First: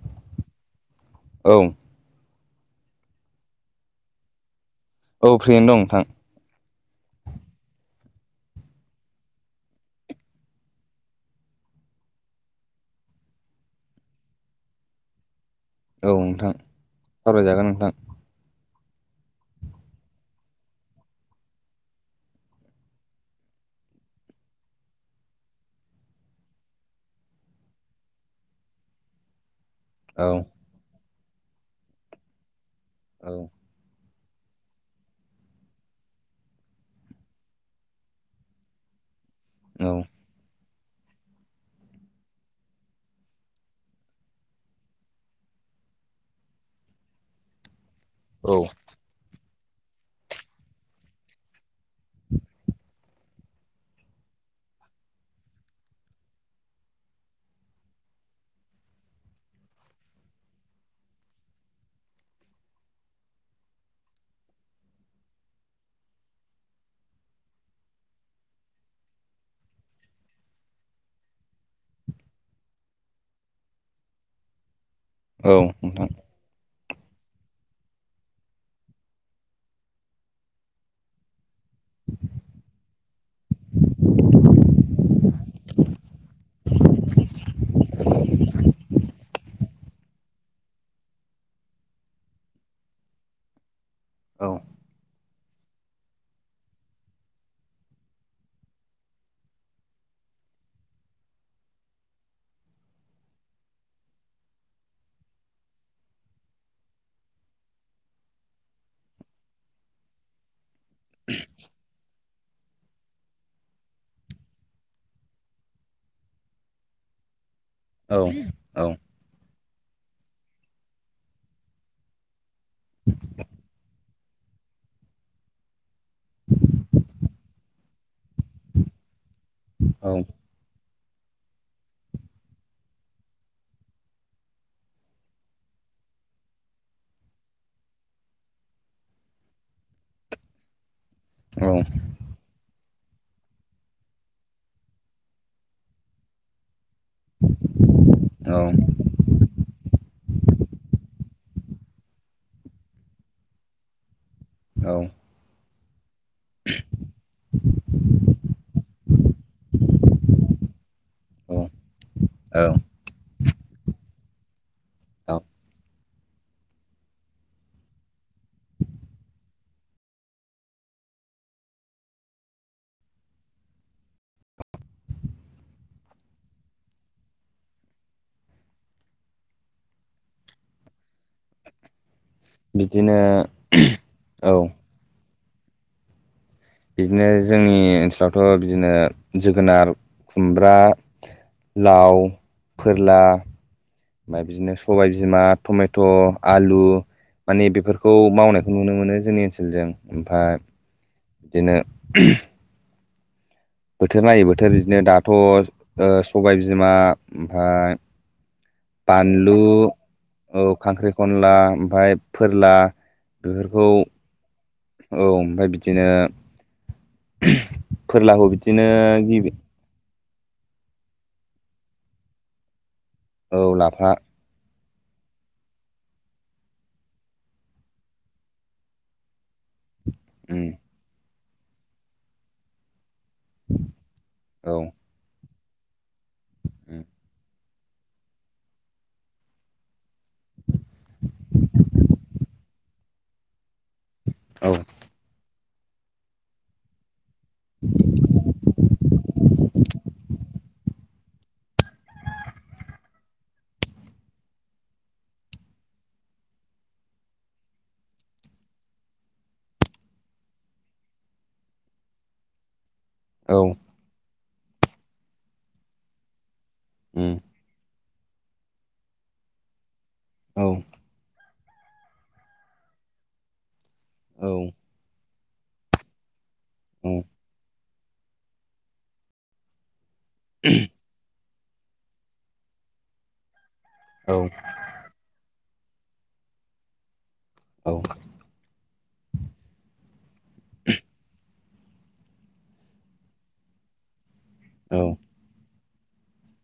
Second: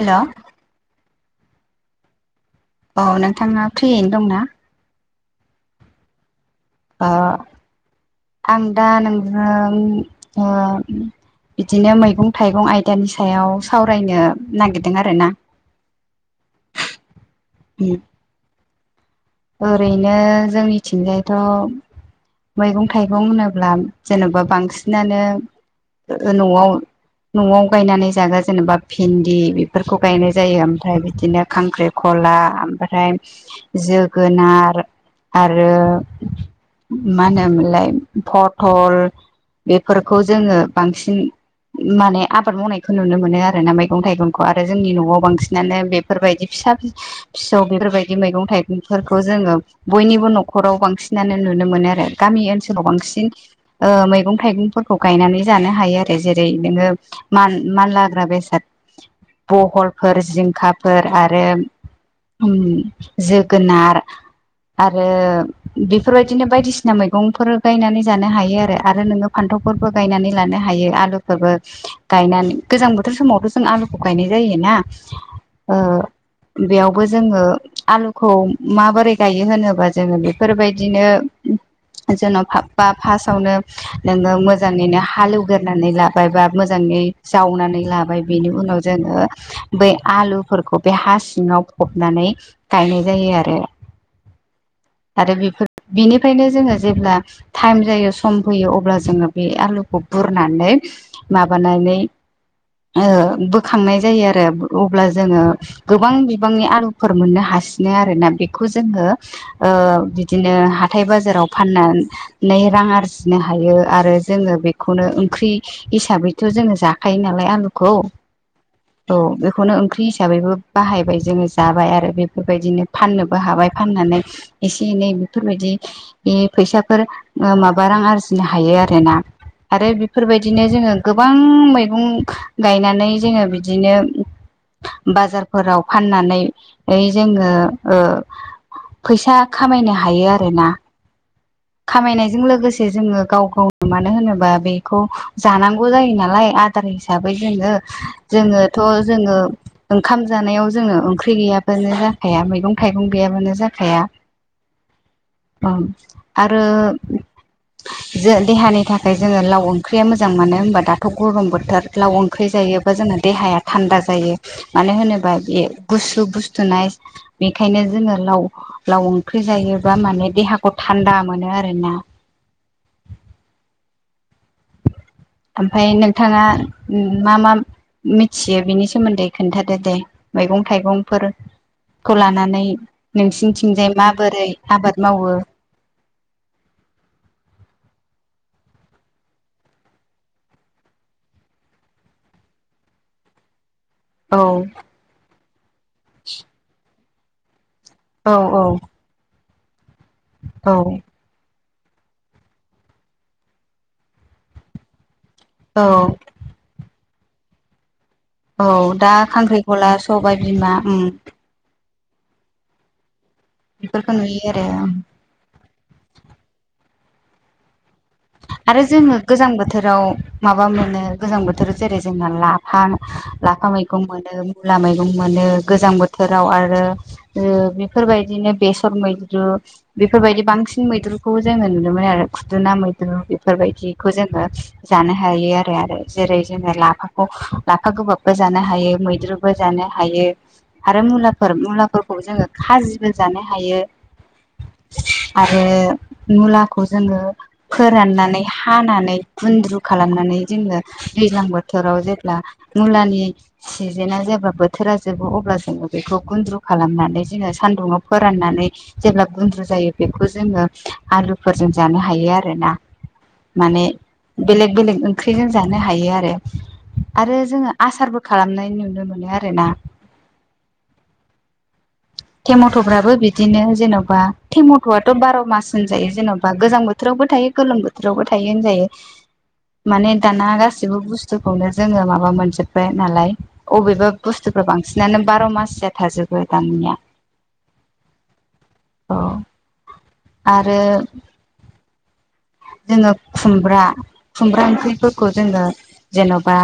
हेल' औ औ नोंथाङा फ्रियैनो दंना औ फ्रियैनो दं नोंथां आं दा नोंजों ओ बिदिनो मैगं थाइगं आयदानि सायाव सावरायनो नागिरदों आरो ना औ नोंथां सावरायजागोन नोंथां ओरैनो जोंनिथिंजायथ' मैगं थाइगं होनोब्ला जेन'बा बांसिनानो न'आव न'आव गायनानै जाग्रा जेनेबा भिन्दि बेफोरखौ गायनाय औ जायो ओमफ्राय बिदिनो खांख्रिखला ओमफ्राय औ जोगोनार गोनार आरो मा होनोमोनलाय फटल औ बेफोरखौ जोङो बांसिन माने आबाद मावनायखौ नुनो मोनो आरोना मैगं थाइगंखौ आरो जोंनि न'आव बांसिनानो बेफोरबायदि फि फिसा फिसौ बेफोरबायदि मैगं औ थाइगं जोङो बयनिबो न'खराव बांसिन नुनो मोनो आरो गामि ओनसोलाव बांसिन मैगं थाइगंफोरखौ गायनानै जानो हायो आरो जेरै नोङो मान मानलाग्रा बेसाद बहलफोर जिंखाफोर आरो उम जो- गोनार आरो बेफोरबायदिनो बायदिसिना मैगंफोर गायनानै जानो हायो आरो आरो नोङो फान्थाव फोरबो गायनानै लानो हायो आलुफोरबो गायनानै गोजां बोथोर समावथ' जों आलुखौ गायनाय जायोना औ ओ नोंथां बेयावबो जोङो आलु खौ माबोरै गायो होनोबा जोङो बेफोरबायदिनो जेन' फाबबा फार्स्टावनो नोङो मोजाङैनो हालेवग्रनानै लाबाय बा मोजाङै जावनानै लाबाय बेनि उनाव जोङो बै आलुफोरखौ बे हा सिङाव फबनानै गायनाय जायो आरो औ आरो बेफोर बेनिफ्रायनो जोङो जेब्ला टाइम जायो सम फैयो अब्ला जोङो बे आलुखौ बुरनानै माबानानै ओ बोखांनाय जायो आरो अब्ला जोङो गोबां बिबांनि आलुफोर मोननो हा सिनो आरोना बेखौ जोङो ओ बिदिनो हाथाय बाजाराव फानना नै रां आरजिनो हायो आरो जोङो बेखौनो ओंख्रि हिसाबैथ' जोङो जाखायो नालाय आलु खौ औ औ बेखौनो ओंख्रि हिसाबैबो बाहायबाय जोङो जाबाय आरो बे फोरबायदिनो फाननोबो हाबाय फाननानै एसे एनै बेफोरबायदि फैसाफोर माबा रां आरजिनो हायो आरोना। आरो औ बेफोरबायदिनो जोङो गोबां मैगं गायनानै जोङो बिदिनो बाजारफोराव फाननानै ओइ जोङो ओ फैसा खामायनो हायो आरोना खामायनायजों लोगोसे जोङो गाव गावनो मानो होनोबा बेखौ जानांगौ जायो नालाय आदार हिसाबै जोङो। जोङोथ' जोङो ओंखाम जानायाव जोङो ओंख्रि गैया बानो जाखाया मैगं थाइगं गैयाबानो जाखाया औ औ आरो जो देहानि थाखाय जोङो लाव ओंख्रिया मोजां मानो होनबा दाथ' गरम औ बोथोर लाव ओंख्रि औ जायोबा जोंना देहाया थान्दा जायो मानो होनोबा औ बे गुसु गुु - नाय बेखायनो जोङो लाव लाव ओंख्रि जायोबा माने देहाखौ थान्दा मोनो। आरोना ओमफ्राय नोंथाङा मा मा मिथियो बिनि सोमोन्दै खोन्थादो दे मैगं थाइगंफोर खौ लानानै बिदिनो नोंसिनिथिंजाय माबोरै औ आबाद मावो बिदिनो जोंनि ओनसोलावथ' बिदिनो जोगोनार खुमब्रा लाव फोरला औ ओमफाय बिदिनो सबाय बिमा टमेट' आलु माने बे फोरखौ औ औ मावनायखौ नुनो मोनो जोंनि ओनसोलजों ओमफाय औ बिदिनो बोथोर नायै बोथोर बिदिनो दाथ' औ ओ सबाय बिमा ओमफाय औ दा बानलु खांख्रिखला सबाय औ बिमा उम खांख्रि खनला ओमफाय फोरला बेफोरखौ नुयो आरो औ ओमफ्राय बिदिनो फोरलाखौ आरो बिदिनो जोङो गोजां गिबि बोथोराव माबा मोनो गोजां बोथोराव जेरै जोंना लाफा लाफा मैगं मोनो मला मैगं मोनो गोजां बोथोराव आरो बेफोरबायदिनो बेसर मैद्रु बेफोरबायदि उम बांसिन मैद्रुखौबो जोङो नुनो मोनो आरो खुदुना मैद्रु फोरबायदिखौ जोङो औ जानो हायो आरो आरो जेरै जोङो उम लाफाखौ लाफा गोबाबबो जानो हायो मैद्रुबो जानो हायो। आरो मुलाफोर मुलाफोरखौ जोङो खाजिबो जानो हायो। औ बे मुलाखौ जोङो फोराननानै हानानै गुन्द्रु खालामनानै जोङो दैज्लां बोथोराव जेब्ला मुलानि सिजोनाव जेब्ला बोथोरा जोबो अब्ला जों बेखौ गुन्द्रु खालामनानै जोङो सानदुङाव फोराननानै जेब्ला गुन्द्रु जायो बेखौ जोङो आलुफोरजों जानो हायो आरो आरोना औ माने बेलेग बेलेग ओंख्रिजों जानो हायो आरो उम आरो जोङो आसारबो खालामनाय नुनो मोनो आरोना औ टेमट'फ्राबो बिदिनो जेन'बा औ टेमट'आथ' बार' मास होनजायो जेन'बा गोजां उम बोथोरावबो थायो गोलोम बोथोरावबो थायो होनजायो माने दाना गाैबो बुस्थुखौनो जोङो माबा मोनजोब्बाय नालाय अबेबा औ बुस्थुफ्रा बांसिनानो बार' मास ज थाजोबो दामनिया औ औ आरो जोङो खुमब्रा खुमब्रा ओंख्रिफोरखौ जोङो जेन'बा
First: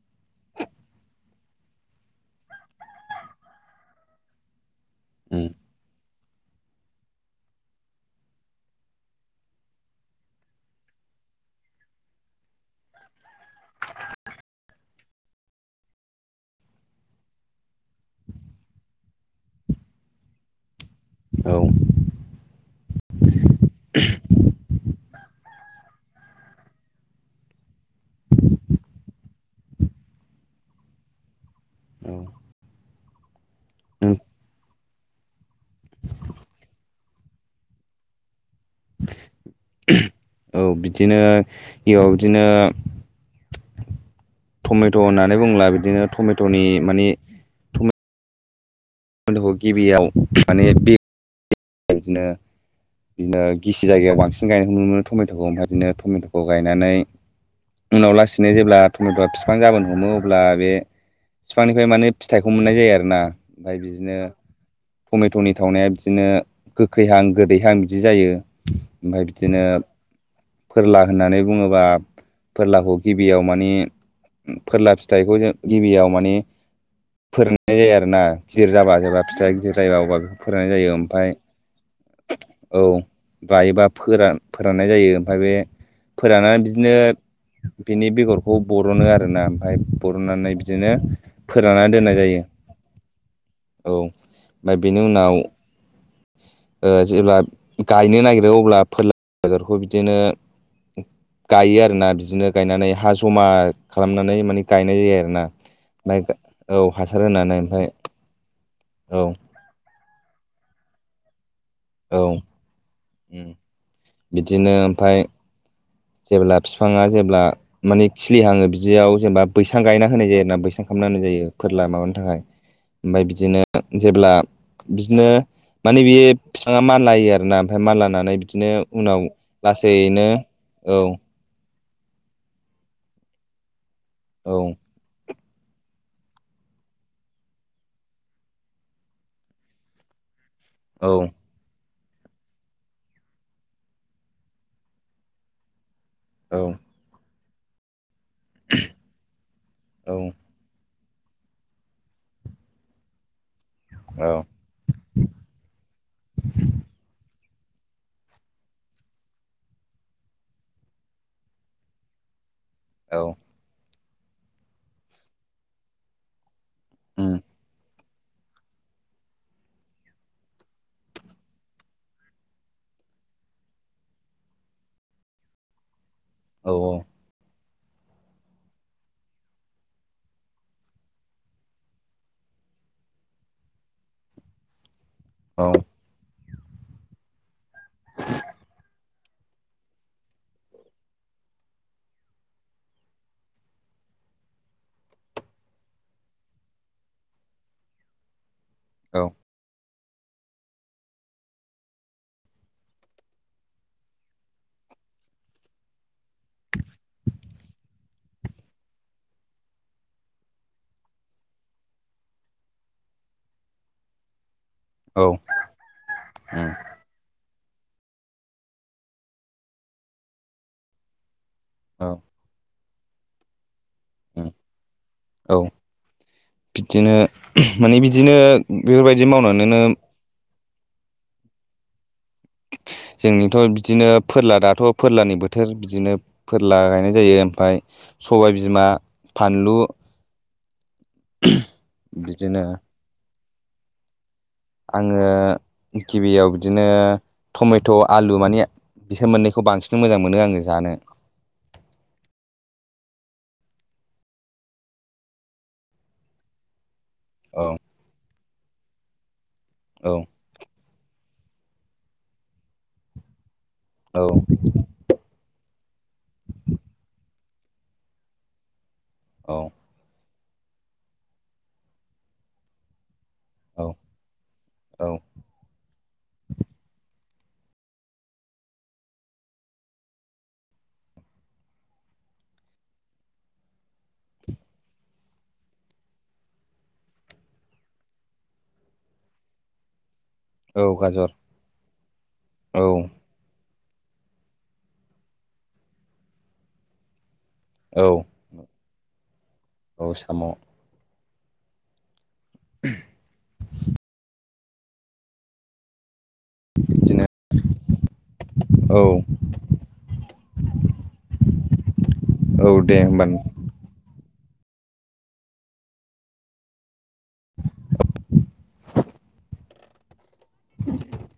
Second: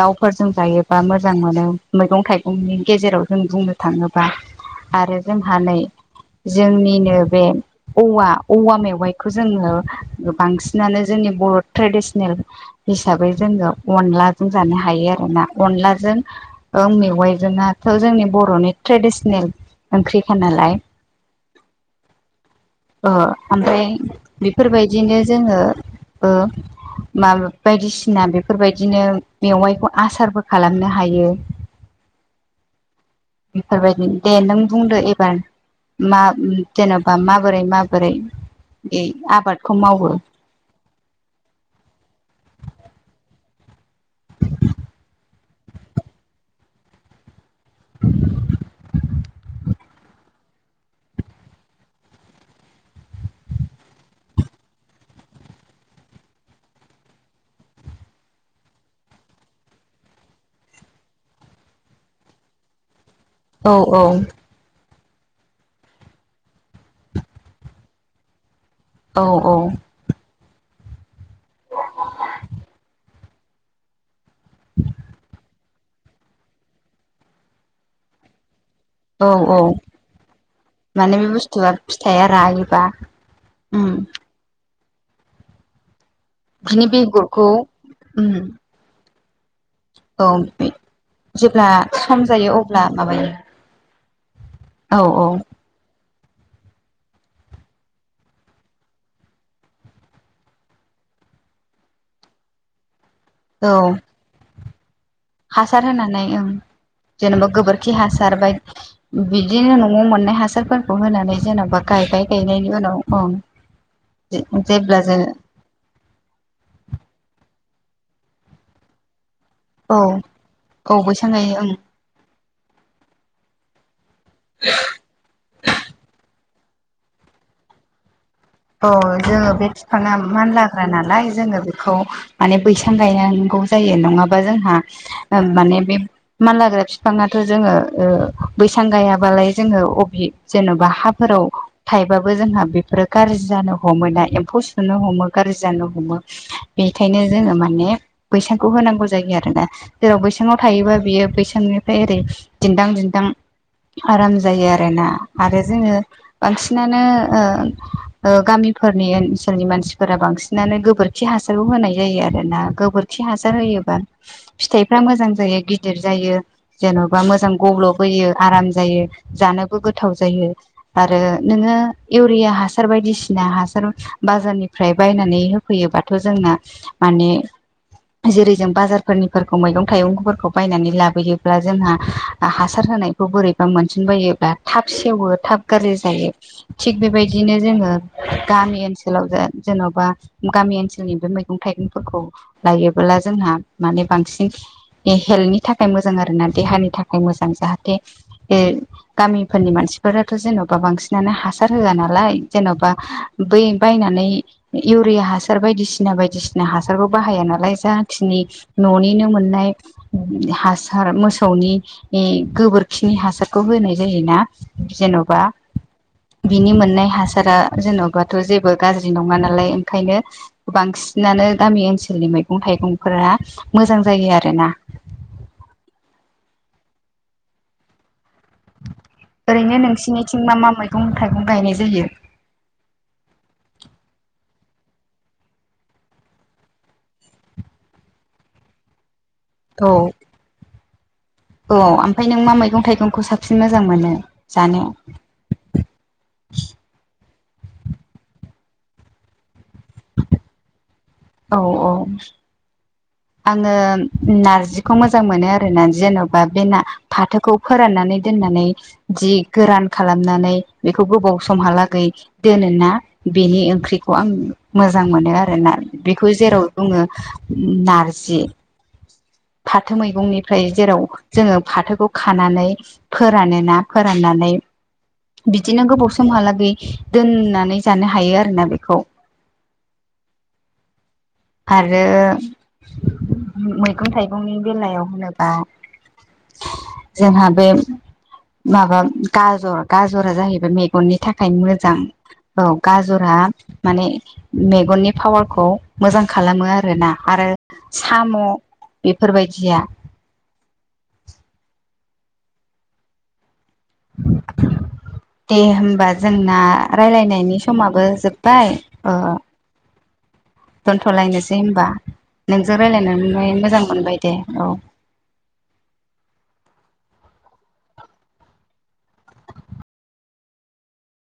दाउफोरजों जायोबा मोजां मोनो मैगं थाइगंनि गेजेराव जों बुंनो थाङो ङोबा आरो जोंहा नै जोंनिनो बे औवा औवा मेवाइखौ जोङो बांसिनानो जोंनि बर' ट्रेडिसनेल हिसाबै जोङो अनलाजों जानो हायो आ आरोना अनलाजों मेवाइजोंनाथ' जोंनि बर'नि ट्रेडिसनेल ओंख्रिखा नालाय औ उम ओ ओमफ्राय बेफोरबाय बिदिनो जोङो ओ मा बायदिसिना बेफोरबायदिनो मेवाइखौ आसारबो खालामनो हायो औ बिफोरबायदि दे नों बुंदो एबार मा जेन'बा माबोरै माबोरै बे आबादखौ मावो औ बिदिनो इयाव बिदिनो टमेट' होननानै बुङोब्ला बिदिनो टमेट'नि माने [inaudible] टमेटखौ गिबियाव माने बे बिदिनो बिदिनो गिसि जायगायाव बांसिन गायनायखौ नुनो मोनो टमेट'खौ ओमफ्राय बिदिनो टमेट'खौ गायनानै उनाव लासैनो जेब्ला टमेट'आ बिफां जाबोन हमो अब्ला बे बिफांनिफ्राय माने फिथाइखौ मोननाय जायो आरो ना औ औ टमेट'नि थावनाया बिदिनो गोखैहां गोदैहां बिदि जायो औ ओमफ्राय बिदिनो फोरला होननानै बुङोबा फोरलाखौ गिबियाव माने फोरला फिथाइखौ जों गिबियाव माने फोराननाय जायो आरोना गिदिर जाबा जेबा औ फिथाइ औ गिदिरायो अबा बेखौ फोरोंनाय जायो माने बे ओमफ्राय बुस्थुआ फिथाइया औ रायोबा गायोबा उम फोरान फोराननाय जायो ओमफफ्राय बे फोराननानै बिनि बिदिनो बेगरखौ बेनि उम बेगरखौ बर'नो आ रोना ओमफ्राय औ बरननानै बिदिनो जेब्ला फोराननानै दोननाय सम जायो अब्ला माबायो औ ओमफ्राय औ बेनि औ उनाव ओ जेब्ला गायनो नागिरो अब्ला फोरला बेदरखौ बिदिनो गायो आरोना बिदिनो गायनानै हा जमा औ खालामनानै माने गायनाय जायो आरोना हासार होनानै ओमफ्राय ओं औ हासार जेनेबा होनानै ओमफ्राय गोबोरखि हासार औ बायदि बिदिनो नवाव मोननाय हासारफोरखौ होनानै जेनब बा औ गायबाय गायनायनि उनाव उम बिदिनो जेब्ला ओमफ्राय जोंङो जेब्ला बिफाङा जेब्ला माने खिलिहाङो बिदियाव जेनेबा बैसां औ गायना होनाय जायोना बैसां औ खालामना होनाय जायो गायो ओं फोरला माबानि थाखाय ओमफ्राय बिदिनो जेब्ला बिदिनो माने बे बिफाङा मानलायो आरोना ओमफ्राय मानलाानानै अ जोङो बे बिफाआ मानला औ ग्रानालाय जोङो बेखौ माने बैसां गायनांगौ जायो नङाबा औ जोंहा ओम माने बे माललाग्रा बिफाङाथ' जोङो ओ बैसां गायाबालाय जोङो अबि जेन'बा औ हाफोराव थायबाबो जोंहा बेफोरो गाज्रि जानो हमो ना एम्फौ सुनो हमो गाज्रि जानो हमो औ बेखायनो जोंङो माने बैसांखौ होनांगौ जायो आरोना जेराव बैसांङाव थायोबा बियो बैसांनिफ्राय ओरै दिन्दां दिन्दां औ आराम जायो आरोना आरो जोङो बांसिनानो ओ ओ गामिफोरनि ओनसोलनि मानसिफोरा बांसिनानो गोबोरखि हासारबो होनाय जायो आरो ना गोबोरखि औ हासार होयोबा फिथाइफ्रा मोजां जायो गिदिर जायो जेन'बा उम मोजां गब्ल' बोयो आराम जायो जानोबो गोथाव जायो आरो नोंङो इवरिया हा सार बायदिसिना हासार बाजारनिफ्राय बायनानै होफैयोबा थ' जोंना औ माने जेरै जों बाजारफोरनिफोरखौ मैगं थाइगंफोरखौ बायनानै लाबोयोब्ला जोंहा हासार होनायखौ बोरैबा मोनसिनबायोब्ला थाब सेवो थाब औ गाज्रि जायो थिग बेबायदिनो जोङो गामि ओनसो लाव जेन'बा गामि ओनसोलनि बे मैगं थाइगंफोरखौ लायोबोला जोंहा माने बांसिन हेल्थनि थाखाय मोजां आरो ना देहानि थाखाय मोजां जाहाथे ए औ गामिफोरनि मानसिफोराथ' जेन'बा बांसिनानो हासार होआ ना लाय जेन'बा बै बायनानै इउरिया हासार बायदिसिना बाय बायदिसिना हासारखौ बाहाया ना लाय जाखिनि न'निनो मोननाय हासार मोसौनि ए गोबोरखिनि हासारखौ होनाय जायोना जेन'बा उम बिनि मोन सारा जेन'बाथ' जेबो गाज्रि नङा नालाय ओंखायनो बांसिनानो गामि औ ओनसोलनि मैगं थाइगंफोरा मोजां जायो उम आरोना औ बिदिनो माने बिदिनो बेफोरबायदि ओरैनो मावनानैनो नोंसिनिथिं मा मा मैगं थाइगं गायनाय जायो जोंनिथ' बिदिनो फोरला दाथ' फोरलानि बोथोर बिदिनो फोरला गायनाय जायो ओमफ्राय सबाय बिमा फानलु औ औ ओमफ्राय नों मा बिदिनो मैगं थाइगंखौ साबसिन मोजां मोनो जानो? आङो गिबियाव बिदिनो टमेट' आलु माने बिसोर मोननैखौ बांसिन मोजां मोनो आङो जानो औ औ आङो नारजिखौ मोजां मोनो आरोना जेन'बा बे ना फाथोखौ औ फोराननानै दोननानै जि गोरान औ खालामनानै बेखौ गोबाव समहालागै दोनो ना बेनि ओंख्रिखौ औ आं मोजां मोनो आरोना बेखौ जेराव बुङो नारजि औ फाथो मैगंनिफ्राय जेराव जोङो फाथोखौ खानानै फोरानो ना औ फोराननानै औ बिदिनो गोबाव समहालागै दोननानै जानो हायो आरोना बेखौ आरो मैगं थाइगंनि बेलायाव होनोबा जोंहा बे माबा गाजर गा जरा जाहैबाय औ मेगननि गाजर थाखाय मोजां औ गाजरा माने मेगननि पावारखौ मोजां खालामो आरोना आरो औ साम बेफोरबादिया औ साम' [inaudible] दे होमबा जोंना बिदिनो रायलायनायनि समाबो जोब्बाय औ ओ दोनथलायनोसै होनबा औ नोंजों दे होमबा नों रायलायनानैहाय मोजां मोनबाय दे औ [inaudible] [inaudible]